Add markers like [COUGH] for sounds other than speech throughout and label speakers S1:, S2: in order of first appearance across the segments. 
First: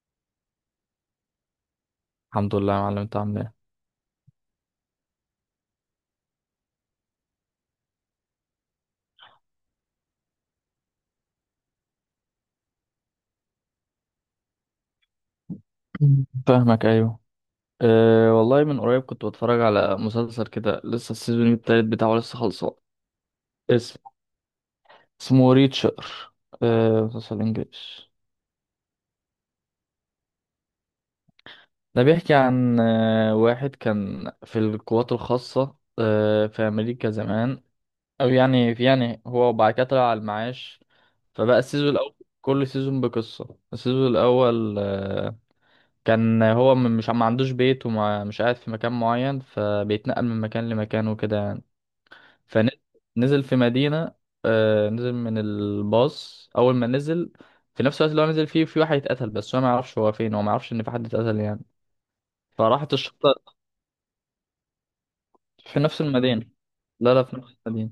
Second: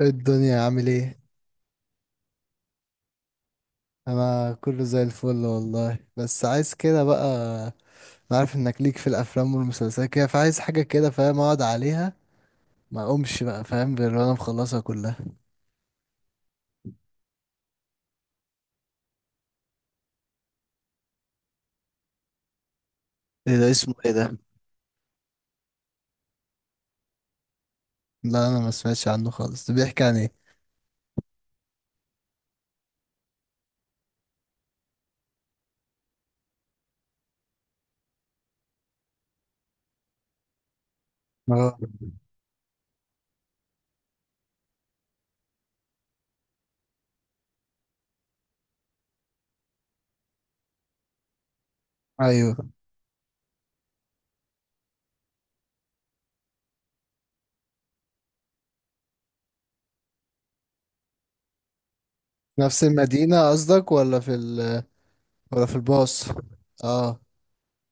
S1: إيه الدنيا عامل ايه؟
S2: الحمد لله يا معلم، انت عامل ايه؟
S1: انا كله زي الفل والله، بس عايز كده بقى. انا عارف انك ليك في الافلام والمسلسلات كده، فعايز حاجه كده فاهم اقعد عليها، ما اقومش بقى فاهم غير وانا مخلصها كلها.
S2: مم. فاهمك، ايوه. أه والله، من قريب كنت بتفرج على مسلسل كده، لسه السيزون التالت بتاعه لسه خلصان.
S1: ايه ده؟ اسمه
S2: اسم
S1: ايه ده؟
S2: اسمه ريتشر. أه، مسلسل انجليش.
S1: لا انا ما سمعتش عنه خالص، ده بيحكي عن ايه؟
S2: ده بيحكي عن واحد كان في القوات الخاصة في امريكا زمان، او يعني في يعني، هو وبعد كده طلع على المعاش. فبقى
S1: اه،
S2: السيزون الاول، كل سيزون بقصة. السيزون الاول كان هو مش، ما عندوش بيت ومش قاعد في مكان معين، فبيتنقل من مكان لمكان وكده يعني.
S1: ايوه.
S2: فنزل في مدينة. نزل من الباص، أول ما نزل في نفس الوقت اللي هو نزل فيه، في واحد اتقتل، بس هو ما يعرفش هو فين، هو ما يعرفش إن في حد اتقتل يعني.
S1: نفس
S2: فراحت الشرطة.
S1: المدينه قصدك ولا في
S2: في نفس
S1: الباص؟
S2: المدينة. لا
S1: اه.
S2: لا، في نفس المدينة.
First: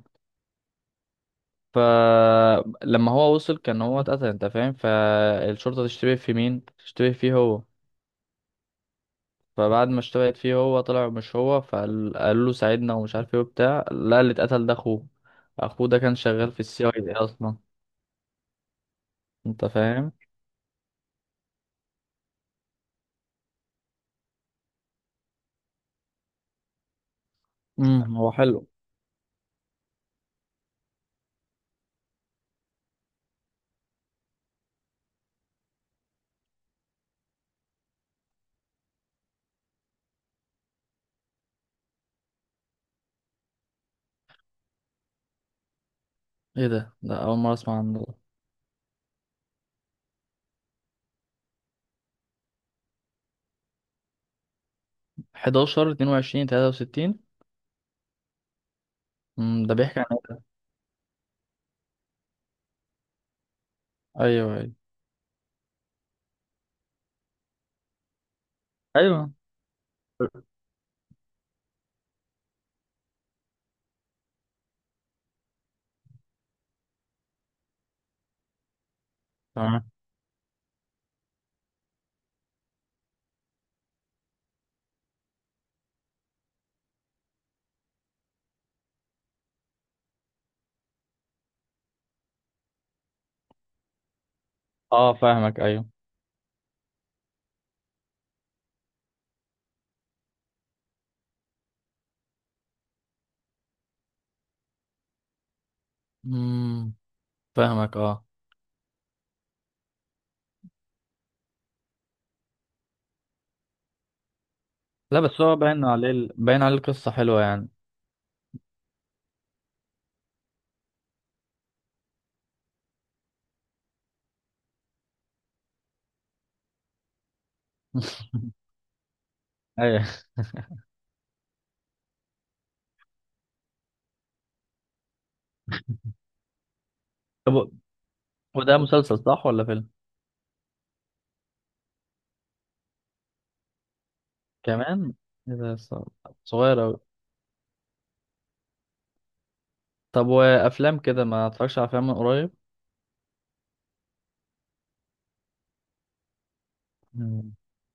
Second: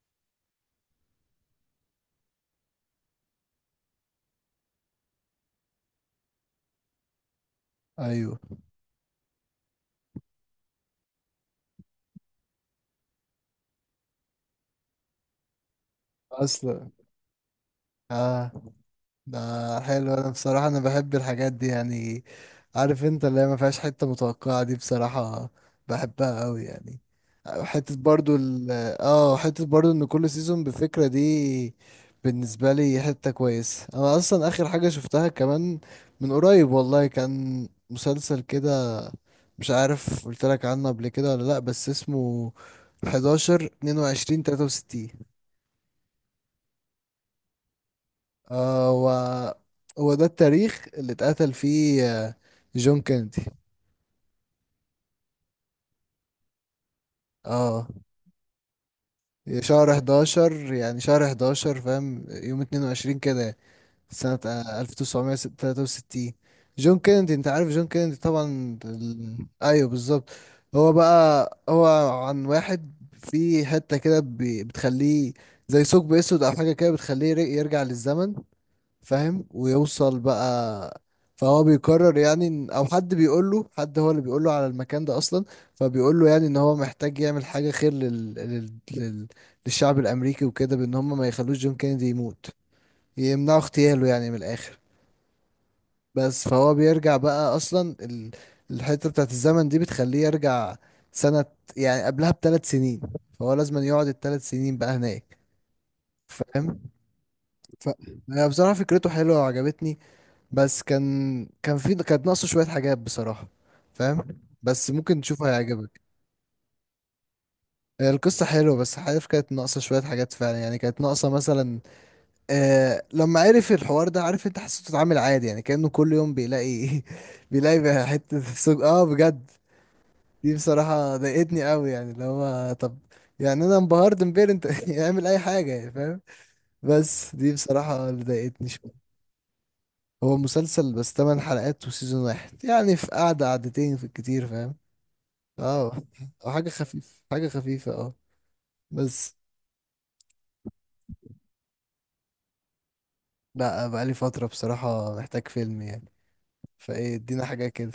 S2: فلما هو وصل، كان هو اتقتل، انت فاهم. فالشرطة تشتبه في مين؟ تشتبه فيه هو.
S1: ايوه.
S2: فبعد ما اشتبهت فيه، هو طلع مش هو، فقال، قال له ساعدنا ومش عارف ايه وبتاع، لا، اللي اتقتل ده اخوه. اخوه ده كان شغال في السي
S1: اصلا.
S2: اي دي اصلا.
S1: اه. ده
S2: انت فاهم.
S1: حلو، انا بصراحة انا بحب الحاجات دي يعني. عارف انت اللي هي ما فيهاش حتة متوقعة دي بصراحة، بحبها قوي يعني. حتة
S2: هو
S1: برضو
S2: حلو.
S1: ال اه، حتة برضو ان كل سيزون بفكرة دي، بالنسبة لي حتة كويسة. انا اصلا اخر حاجة شفتها كمان من قريب والله، كان مسلسل كده، مش عارف قلت لك عنه قبل كده ولا لا، بس اسمه 11 22 63.
S2: ايه ده؟ ده اول مره اسمع عنه ده.
S1: آه و... هو ده التاريخ اللي اتقتل فيه جون كينيدي.
S2: 11 22 63.
S1: اه،
S2: ده
S1: شهر
S2: بيحكي عن إيه؟
S1: 11 يعني، شهر 11 فاهم، يوم 22 كده، سنة
S2: ايوه، ايوه،
S1: 1963. جون كينيدي، انت عارف جون كينيدي طبعا
S2: ايوه.
S1: ايوه، بالظبط. هو بقى عن واحد في حتة كده بتخليه زي ثقب اسود او حاجة كده، بتخليه يرجع للزمن فاهم،
S2: تمام.
S1: ويوصل بقى. فهو بيقرر يعني او حد بيقول له، حد هو اللي بيقول له على المكان ده اصلا، فبيقول له يعني ان هو محتاج يعمل حاجه خير للشعب الامريكي وكده، بان هم ما يخلوش جون كينيدي يموت، يمنعوا اغتياله يعني من الاخر.
S2: اه، فاهمك، ايوه.
S1: بس فهو بيرجع بقى اصلا الحته بتاعت الزمن دي بتخليه يرجع سنه، يعني قبلها بثلاث سنين، فهو لازم يقعد الثلاث سنين بقى هناك فاهم.
S2: امم،
S1: ف...
S2: فاهمك، اه.
S1: هي بصراحه فكرته حلوه وعجبتني، بس كانت ناقصه شوية حاجات بصراحة فاهم، بس ممكن
S2: لا بس
S1: تشوفها
S2: هو باين
S1: هيعجبك.
S2: عليه باين عليه القصه حلوه يعني.
S1: القصة حلوة، بس عارف كانت ناقصة شوية حاجات فعلا، يعني كانت ناقصة مثلا، آه لما عرف الحوار ده عارف انت، حسيته اتعامل عادي يعني، كأنه كل يوم بيلاقي [LAUGHS] بيلاقي بقى حتة
S2: [LAUGHS]
S1: سوق اه بجد.
S2: ايوه.
S1: دي بصراحة ضايقتني قوي يعني، اللي هو طب، يعني انا انبهرت امبارح انت [LAUGHS] يعمل اي حاجة يعني فاهم. بس دي
S2: طب،
S1: بصراحة اللي ضايقتني
S2: وده
S1: شوية.
S2: مسلسل صح ولا فيلم؟
S1: هو مسلسل بس 8 حلقات وسيزون واحد، يعني في قعدة قعدتين في الكتير فاهم.
S2: كمان، ايه ده؟
S1: اه. أو حاجة
S2: صغير اوي.
S1: خفيفة، حاجة خفيفة اه. بس.
S2: طب، وافلام كده ما اتفرجش على افلام من قريب.
S1: لا بقالي فترة بصراحة، محتاج فيلم يعني، فايه ادينا
S2: مم.
S1: حاجة كده.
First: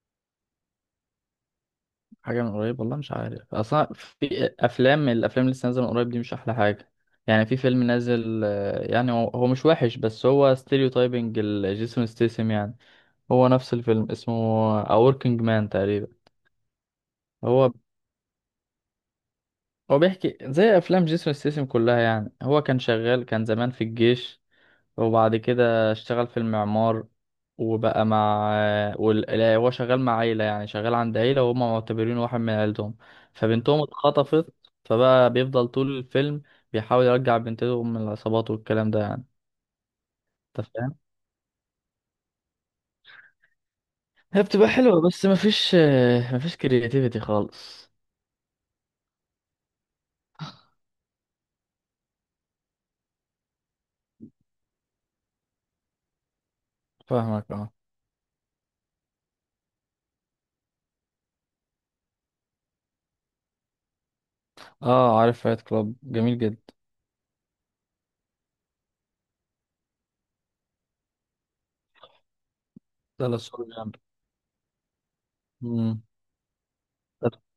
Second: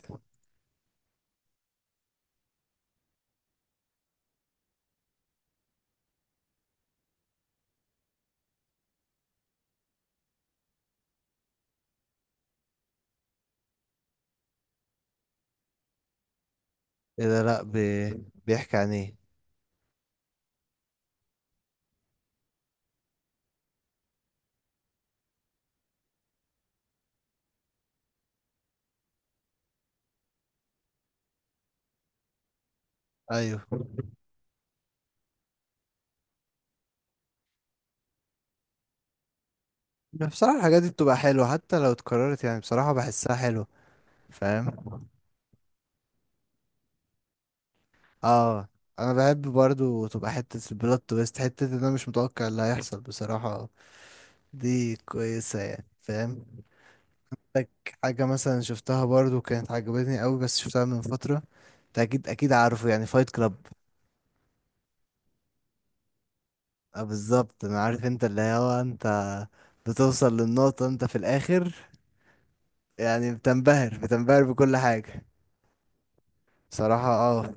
S2: حاجه من قريب والله، مش عارف اصلا في افلام، الافلام اللي لسه نازله من قريب دي مش احلى حاجه. يعني في فيلم نازل، يعني هو مش وحش، بس هو ستيريو تايبنج، جيسون ستيسم يعني. هو نفس الفيلم اسمه A Working Man تقريبا.
S1: ايه ده؟ لا
S2: هو
S1: بي... بيحكي عن ايه؟
S2: هو بيحكي زي افلام جيسون ستيسم كلها يعني. هو كان شغال، كان زمان في الجيش، وبعد كده اشتغل في المعمار. وبقى مع لا، هو شغال مع عيلة، يعني شغال عند عيلة وهم معتبرينه واحد من عيلتهم.
S1: ايوه.
S2: فبنتهم اتخطفت، فبقى بيفضل طول الفيلم بيحاول يرجع بنتهم من العصابات والكلام ده يعني.
S1: بصراحة
S2: انت
S1: الحاجات دي
S2: فاهم.
S1: بتبقى حلوة حتى لو اتكررت، يعني بصراحة بحسها حلوة
S2: هي بتبقى حلوة،
S1: فاهم.
S2: بس مفيش كرياتيفيتي خالص.
S1: اه، انا بحب برضو تبقى حتة البلوت تويست، حتة ان انا مش متوقع اللي هيحصل بصراحة، دي كويسة يعني فاهم.
S2: فاهمك،
S1: لك
S2: اه.
S1: حاجة مثلا شفتها برضو كانت عجبتني قوي، بس شفتها من فترة. انت اكيد اكيد عارفه، يعني فايت كلاب.
S2: اه، عارف فايت كلاب، جميل جدا.
S1: اه، بالظبط، انا عارف انت اللي هو انت بتوصل للنقطة انت في الاخر،
S2: ده
S1: يعني
S2: لا، صور جامد.
S1: بتنبهر، بتنبهر بكل حاجة.
S2: امم.
S1: صراحة اه.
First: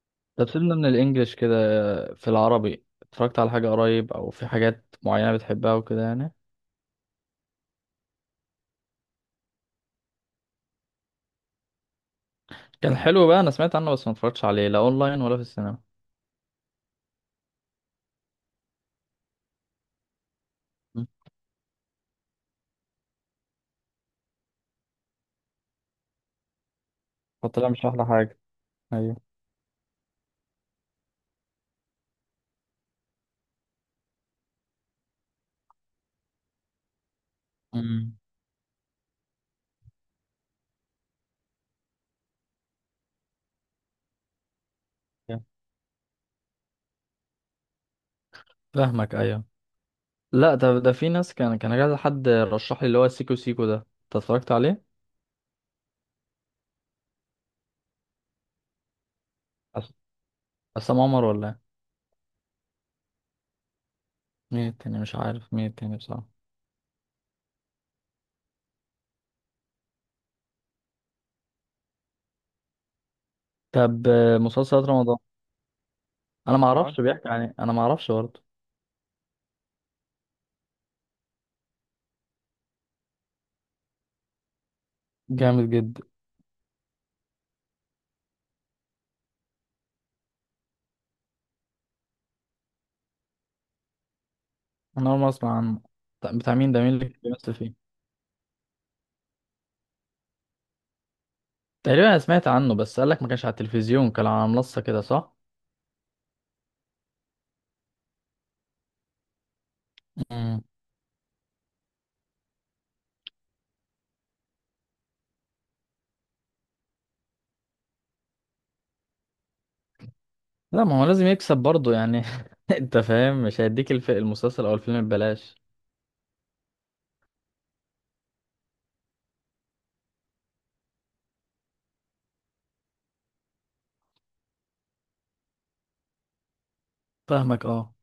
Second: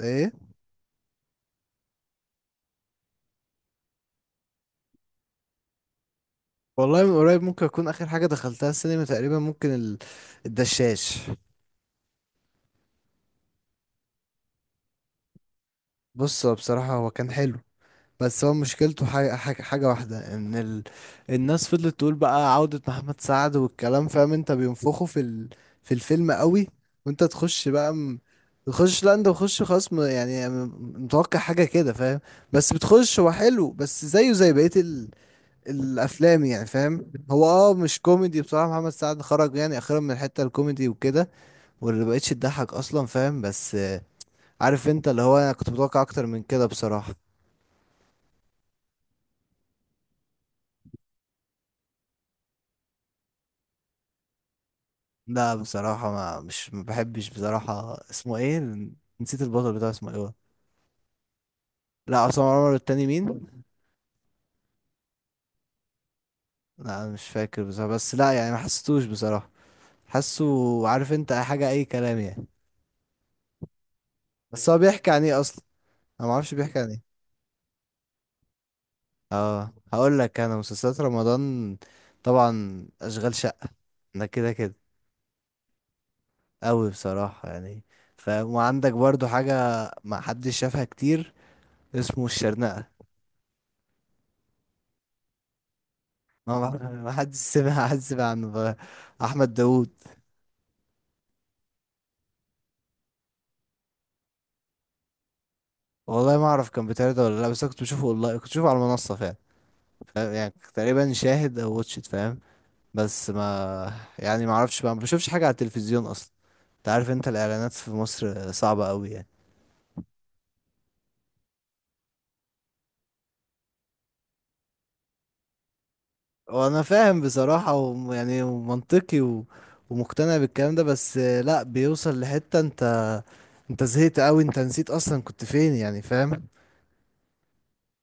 S1: ايه
S2: طب، سيبنا من الانجليش كده. في العربي اتفرجت على حاجة قريب، او في حاجات معينة بتحبها وكده يعني؟
S1: والله من قريب، ممكن اكون اخر حاجة دخلتها السينما تقريبا، ممكن الدشاش.
S2: كان حلو بقى، انا سمعت عنه بس ما اتفرجتش عليه، لا اونلاين ولا في السينما.
S1: بص هو بصراحة هو كان حلو، بس هو مشكلته حاجة واحدة ان
S2: مم.
S1: الناس فضلت تقول بقى عودة محمد سعد والكلام، فاهم انت بينفخوا في في الفيلم قوي، وانت تخش
S2: فطلع مش
S1: بقى
S2: احلى حاجة.
S1: تخش، لا
S2: ايوه،
S1: انت بتخش خلاص متوقع حاجة كده فاهم. بس بتخش، هو حلو بس زيه زي بقية الافلام يعني فاهم. هو اه مش
S2: امم،
S1: كوميدي بصراحة، محمد سعد خرج يعني اخيرا من الحتة الكوميدي وكده، واللي مبقتش تضحك اصلا فاهم، بس عارف انت اللي هو انا كنت متوقع اكتر من كده بصراحة.
S2: فاهمك، ايوه. لا ده ده في ناس، كان كذا حد رشح لي اللي هو سيكو سيكو ده، انت اتفرجت عليه؟
S1: لا بصراحة ما بحبش بصراحة، اسمه ايه؟ نسيت البطل بتاعه
S2: أس-
S1: اسمه ايه هو.
S2: عصام عمر ولا إيه؟
S1: لا عصام عمر التاني مين؟
S2: مين التاني؟ مش عارف مين التاني بصراحة.
S1: لا أنا مش فاكر بصراحة، بس لا يعني ما حسيتوش بصراحة. حاسه. عارف انت أي حاجة اي كلام يعني.
S2: طب،
S1: بس هو
S2: مسلسلات
S1: بيحكي
S2: رمضان.
S1: عن ايه اصلا؟ انا ما اعرفش
S2: انا ما
S1: بيحكي عن
S2: اعرفش
S1: ايه.
S2: بيحكي عن ايه، انا ما اعرفش برضه.
S1: اه هقول لك، انا مسلسلات رمضان طبعا اشغال شقة ده كده كده،
S2: جامد جدا.
S1: قوي بصراحة يعني فاهم. وعندك برضو حاجة ما حدش شافها كتير، اسمه الشرنقة.
S2: انا اول مرة اسمع عنه. طب، بتاع مين ده؟ مين اللي
S1: ما حد
S2: بيمثل فيه؟
S1: سمع حد سمع عنه بقى. احمد داوود.
S2: تقريبا انا سمعت عنه، بس قالك ما كانش على التلفزيون، كان على منصة كده، صح.
S1: والله ما اعرف كان بيتعرض ولا لا، بس أنا كنت بشوفه، والله كنت بشوفه على المنصه فعلا فاهم؟ يعني
S2: مم.
S1: كنت تقريبا شاهد او واتشت فاهم. بس ما، يعني ما اعرفش بقى، ما بشوفش حاجه على التلفزيون اصلا، انت عارف انت الاعلانات في مصر صعبه قوي يعني.
S2: لا، ما هو لازم يكسب برضه يعني. [LAUGHS] انت فاهم، مش هيديك المسلسل او الفيلم ببلاش.
S1: وانا فاهم بصراحه، ويعني منطقي ومقتنع بالكلام ده، بس لا بيوصل لحته انت، انت زهقت قوي، انت نسيت اصلا كنت فين يعني فاهم.
S2: فاهمك، اه.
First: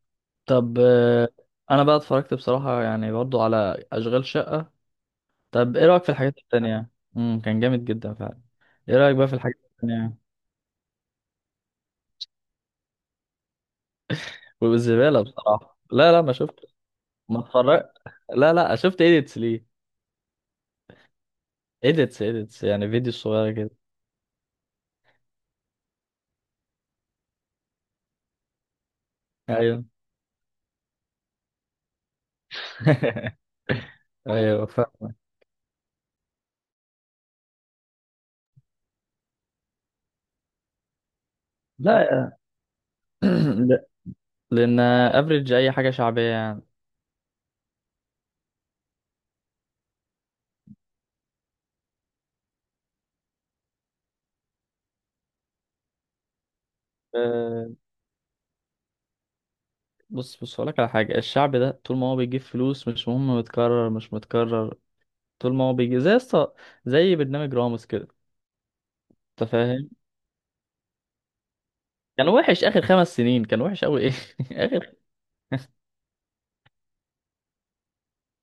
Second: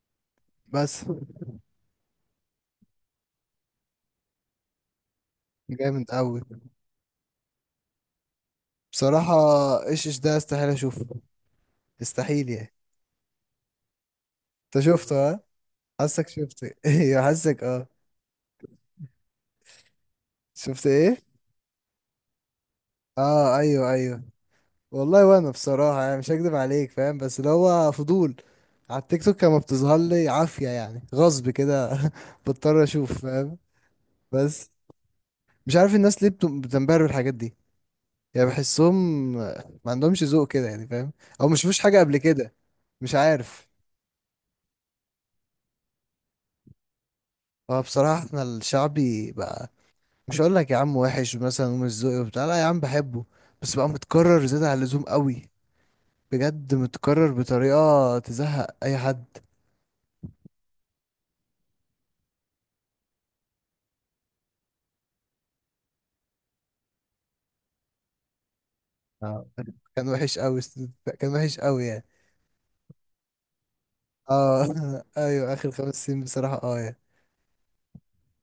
S2: طب،
S1: بس.
S2: انا بقى اتفرجت بصراحة يعني برضه على اشغال شقة. طب، ايه رأيك
S1: جامد
S2: في الحاجات
S1: قوي
S2: التانية؟ كان جامد جدا فعلا. ايه رأيك بقى
S1: بصراحة.
S2: في الحاجات
S1: ايش
S2: التانية؟
S1: ايش ده؟ استحيل اشوفه، استحيل يعني. انت شفته
S2: والزبالة
S1: ها،
S2: بصراحة، لا لا،
S1: حاسك
S2: ما شفت.
S1: شفته [LAUGHS] ايوه
S2: ما
S1: حاسك اه.
S2: اتفرجت. لا لا، شفت ايديتس ليه.
S1: شفت ايه؟
S2: ايديتس، ايديتس يعني فيديو صغيرة
S1: اه
S2: كده.
S1: ايوه، ايوه. والله وانا بصراحة يعني مش هكدب عليك فاهم، بس اللي هو فضول، على التيك توك كان
S2: ايوه.
S1: بتظهر لي عافية يعني، غصب كده [LAUGHS] بضطر اشوف فاهم.
S2: [LAUGHS] ايوه،
S1: بس،
S2: فاهم.
S1: مش عارف الناس ليه بتنبهر بالحاجات دي يعني، بحسهم ما عندهمش ذوق كده يعني فاهم، او مش شافوش حاجة قبل
S2: لا.
S1: كده، مش
S2: [CLEARS THROAT]
S1: عارف.
S2: لا، لان افريج اي حاجه شعبيه يعني.
S1: هو بصراحة احنا الشعبي بقى، مش هقول لك يا عم وحش مثلا ومش ذوقي وبتاع، لا يا عم بحبه، بس بقى متكرر زيادة عن اللزوم قوي، بجد متكرر
S2: أه،
S1: بطريقة تزهق اي حد.
S2: بص بص هقولك على حاجه، الشعب ده طول ما هو بيجيب فلوس مش مهم متكرر مش متكرر، طول ما هو بيجي زي زي برنامج راموس كده.
S1: آه.
S2: انت فاهم.
S1: كان وحش قوي، كان وحش قوي يعني.
S2: كان وحش اخر 5 سنين، كان وحش قوي ايه. [LAUGHS]
S1: اه
S2: اخر
S1: [LAUGHS] ايوه اخر خمس سنين بصراحة اه يعني.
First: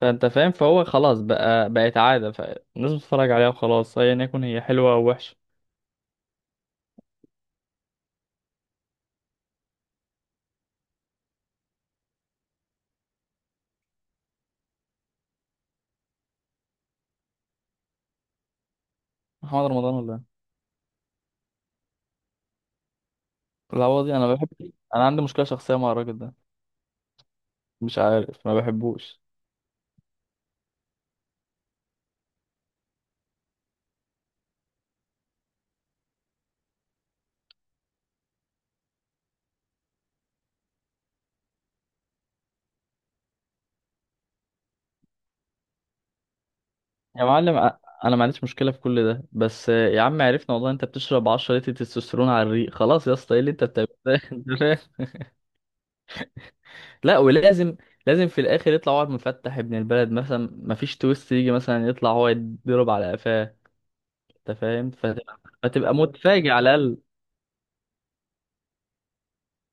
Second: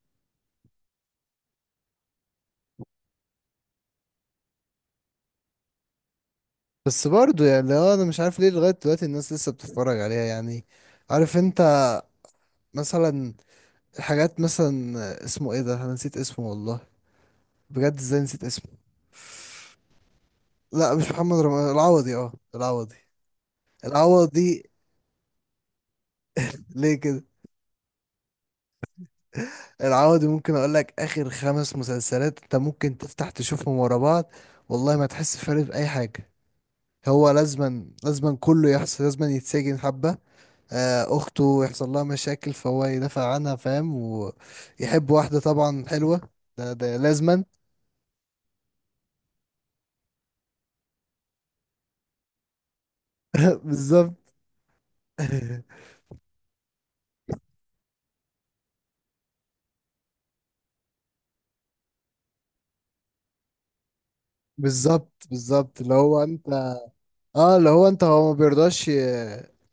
S2: فانت فاهم، فهو خلاص بقى بقت عاده، فالناس بتتفرج عليها وخلاص، ايا يكن هي حلوه او وحشه.
S1: بس برضه، يعني لو انا مش عارف ليه لغاية دلوقتي الناس لسه بتتفرج عليها يعني، عارف انت، مثلا الحاجات مثلا اسمه ايه ده، انا نسيت اسمه والله، بجد ازاي نسيت اسمه.
S2: محمد رمضان ولا إيه؟
S1: لا مش محمد رمضان، العوضي، اه العوضي.
S2: لا والله، انا بحب.
S1: العوضي.
S2: انا عندي مشكله شخصيه مع الراجل ده.
S1: ليه كده؟
S2: مش عارف، ما بحبوش.
S1: العوضي ممكن اقول لك اخر خمس مسلسلات انت ممكن تفتح تشوفهم ورا بعض، والله ما تحس فرق في اي حاجه. هو لازما كله يحصل، لازما يتسجن حبه اخته يحصل لها مشاكل فهو يدافع عنها فاهم، ويحب واحده طبعا حلوه، ده ده
S2: يا
S1: لازما.
S2: معلم، انا ما عنديش مشكله في كل ده، بس يا عم عرفنا والله، انت بتشرب 10 لتر تستوستيرون على الريق. خلاص يا اسطى، ايه اللي
S1: [LAUGHS]
S2: انت بتعمله ده؟ [LAUGHS]
S1: بالظبط.
S2: أنت فاهم؟
S1: [LAUGHS]
S2: لا، ولازم لازم في الاخر يطلع واحد مفتح ابن البلد مثلا، ما فيش تويست، يجي مثلا يطلع هو يتضرب على قفاه. انت فاهم،
S1: بالظبط،
S2: فتبقى
S1: بالظبط اللي
S2: فتبقى
S1: هو انت،
S2: متفاجئ على الاقل.
S1: اه اللي هو انت هو ما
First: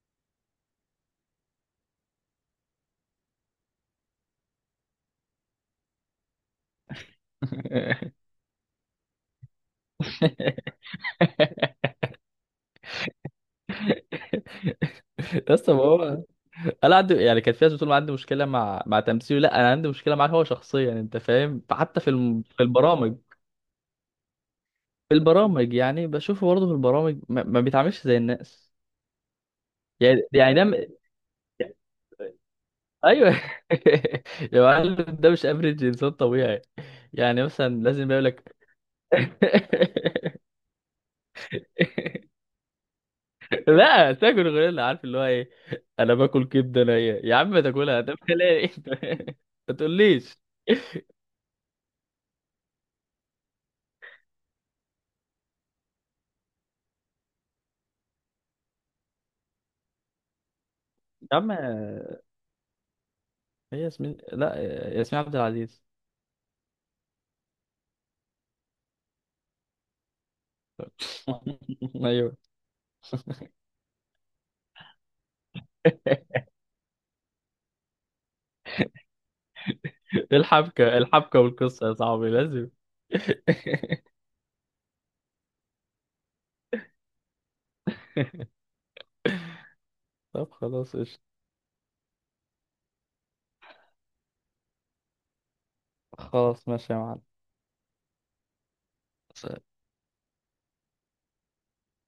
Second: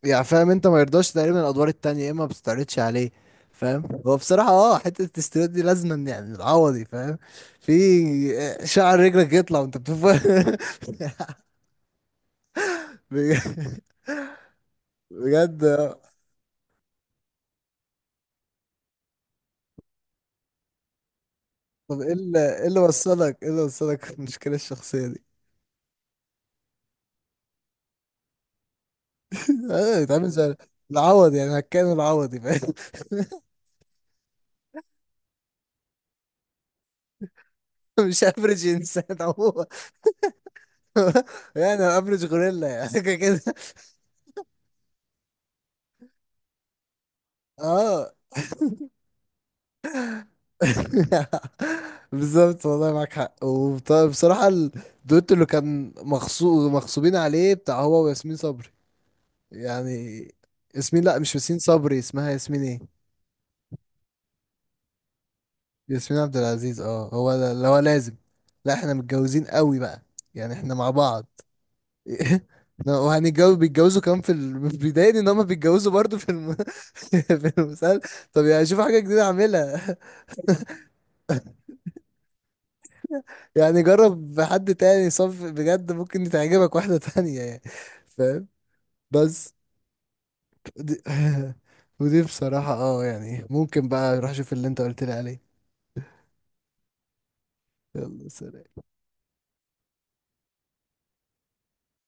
S1: يعني فاهم انت ما يرضاش تقريبا الادوار التانية، يا اما ما بتستعرضش عليه فاهم. هو بصراحة اه حتة التستيرات دي لازما يعني العوضي فاهم. في
S2: [LAUGHS]
S1: شعر رجلك يطلع وانت بتفهم [LAUGHS] بجد.
S2: يا
S1: بجد.
S2: اسطى، ما
S1: آه.
S2: هو انا عندي يعني، كانت في ناس بتقول ما عندي مشكله مع تمثيله، لا انا عندي مشكله معاه هو شخصيا. انت فاهم، حتى
S1: طب ايه اللي
S2: في البرامج.
S1: وصلك ايه اللي وصلك في المشكلة الشخصية
S2: في
S1: دي؟
S2: البرامج يعني بشوفه برضه في البرامج ما بيتعاملش زي الناس.
S1: [LAUGHS] اه
S2: يعني
S1: بيتعامل
S2: يعني
S1: زي العوض يعني، هكان العوضي فاهم.
S2: ايوه. [LAUGHS] يا معلم، ده مش افريج انسان طبيعي. يعني مثلا
S1: [LAUGHS]
S2: لازم
S1: مش
S2: يقول لك.
S1: افرج انسان هو.
S2: [LAUGHS]
S1: [LAUGHS] يعني افرج غوريلا يعني [LAUGHS] كده.
S2: لا، تاكل غوريلا عارف اللي هو ايه. انا باكل كبده نيه يا عم، ما تاكلها
S1: اه
S2: ده بلاقي. [LAUGHS] ما تقوليش.
S1: [LAUGHS] بالظبط، والله معاك حق. وبصراحة الدويتو اللي كان مغصوبين عليه بتاع هو وياسمين صبري يعني، ياسمين لا مش
S2: يا عم،
S1: ياسمين صبري، اسمها ياسمين ايه؟
S2: هي ياسمين، لا، ياسمين عبد العزيز.
S1: ياسمين عبد العزيز، اه هو ده اللي هو لازم، لا احنا متجوزين قوي بقى، يعني احنا مع بعض [LAUGHS]
S2: [LAUGHS] ايوه.
S1: وهنتجوز، بيتجوزوا كمان في [LAUGHS] بيضايقني ان هم بيتجوزوا برضه في [LAUGHS] في المسلسل، طب يعني شوف حاجة جديدة اعملها [LAUGHS]
S2: [LAUGHS] الحبكه، الحبكه والقصه يا صاحبي لازم.
S1: يعني جرب حد تاني صف بجد، ممكن تعجبك واحدة تانية يعني فاهم. بس
S2: [LAUGHS] طب، خلاص،
S1: دي،
S2: قشطة.
S1: [LAUGHS] ودي بصراحة اه يعني، ممكن بقى روح شوف اللي انت قلت لي عليه.
S2: خلاص، ماشي يا
S1: يلا سلام.
S2: معلم.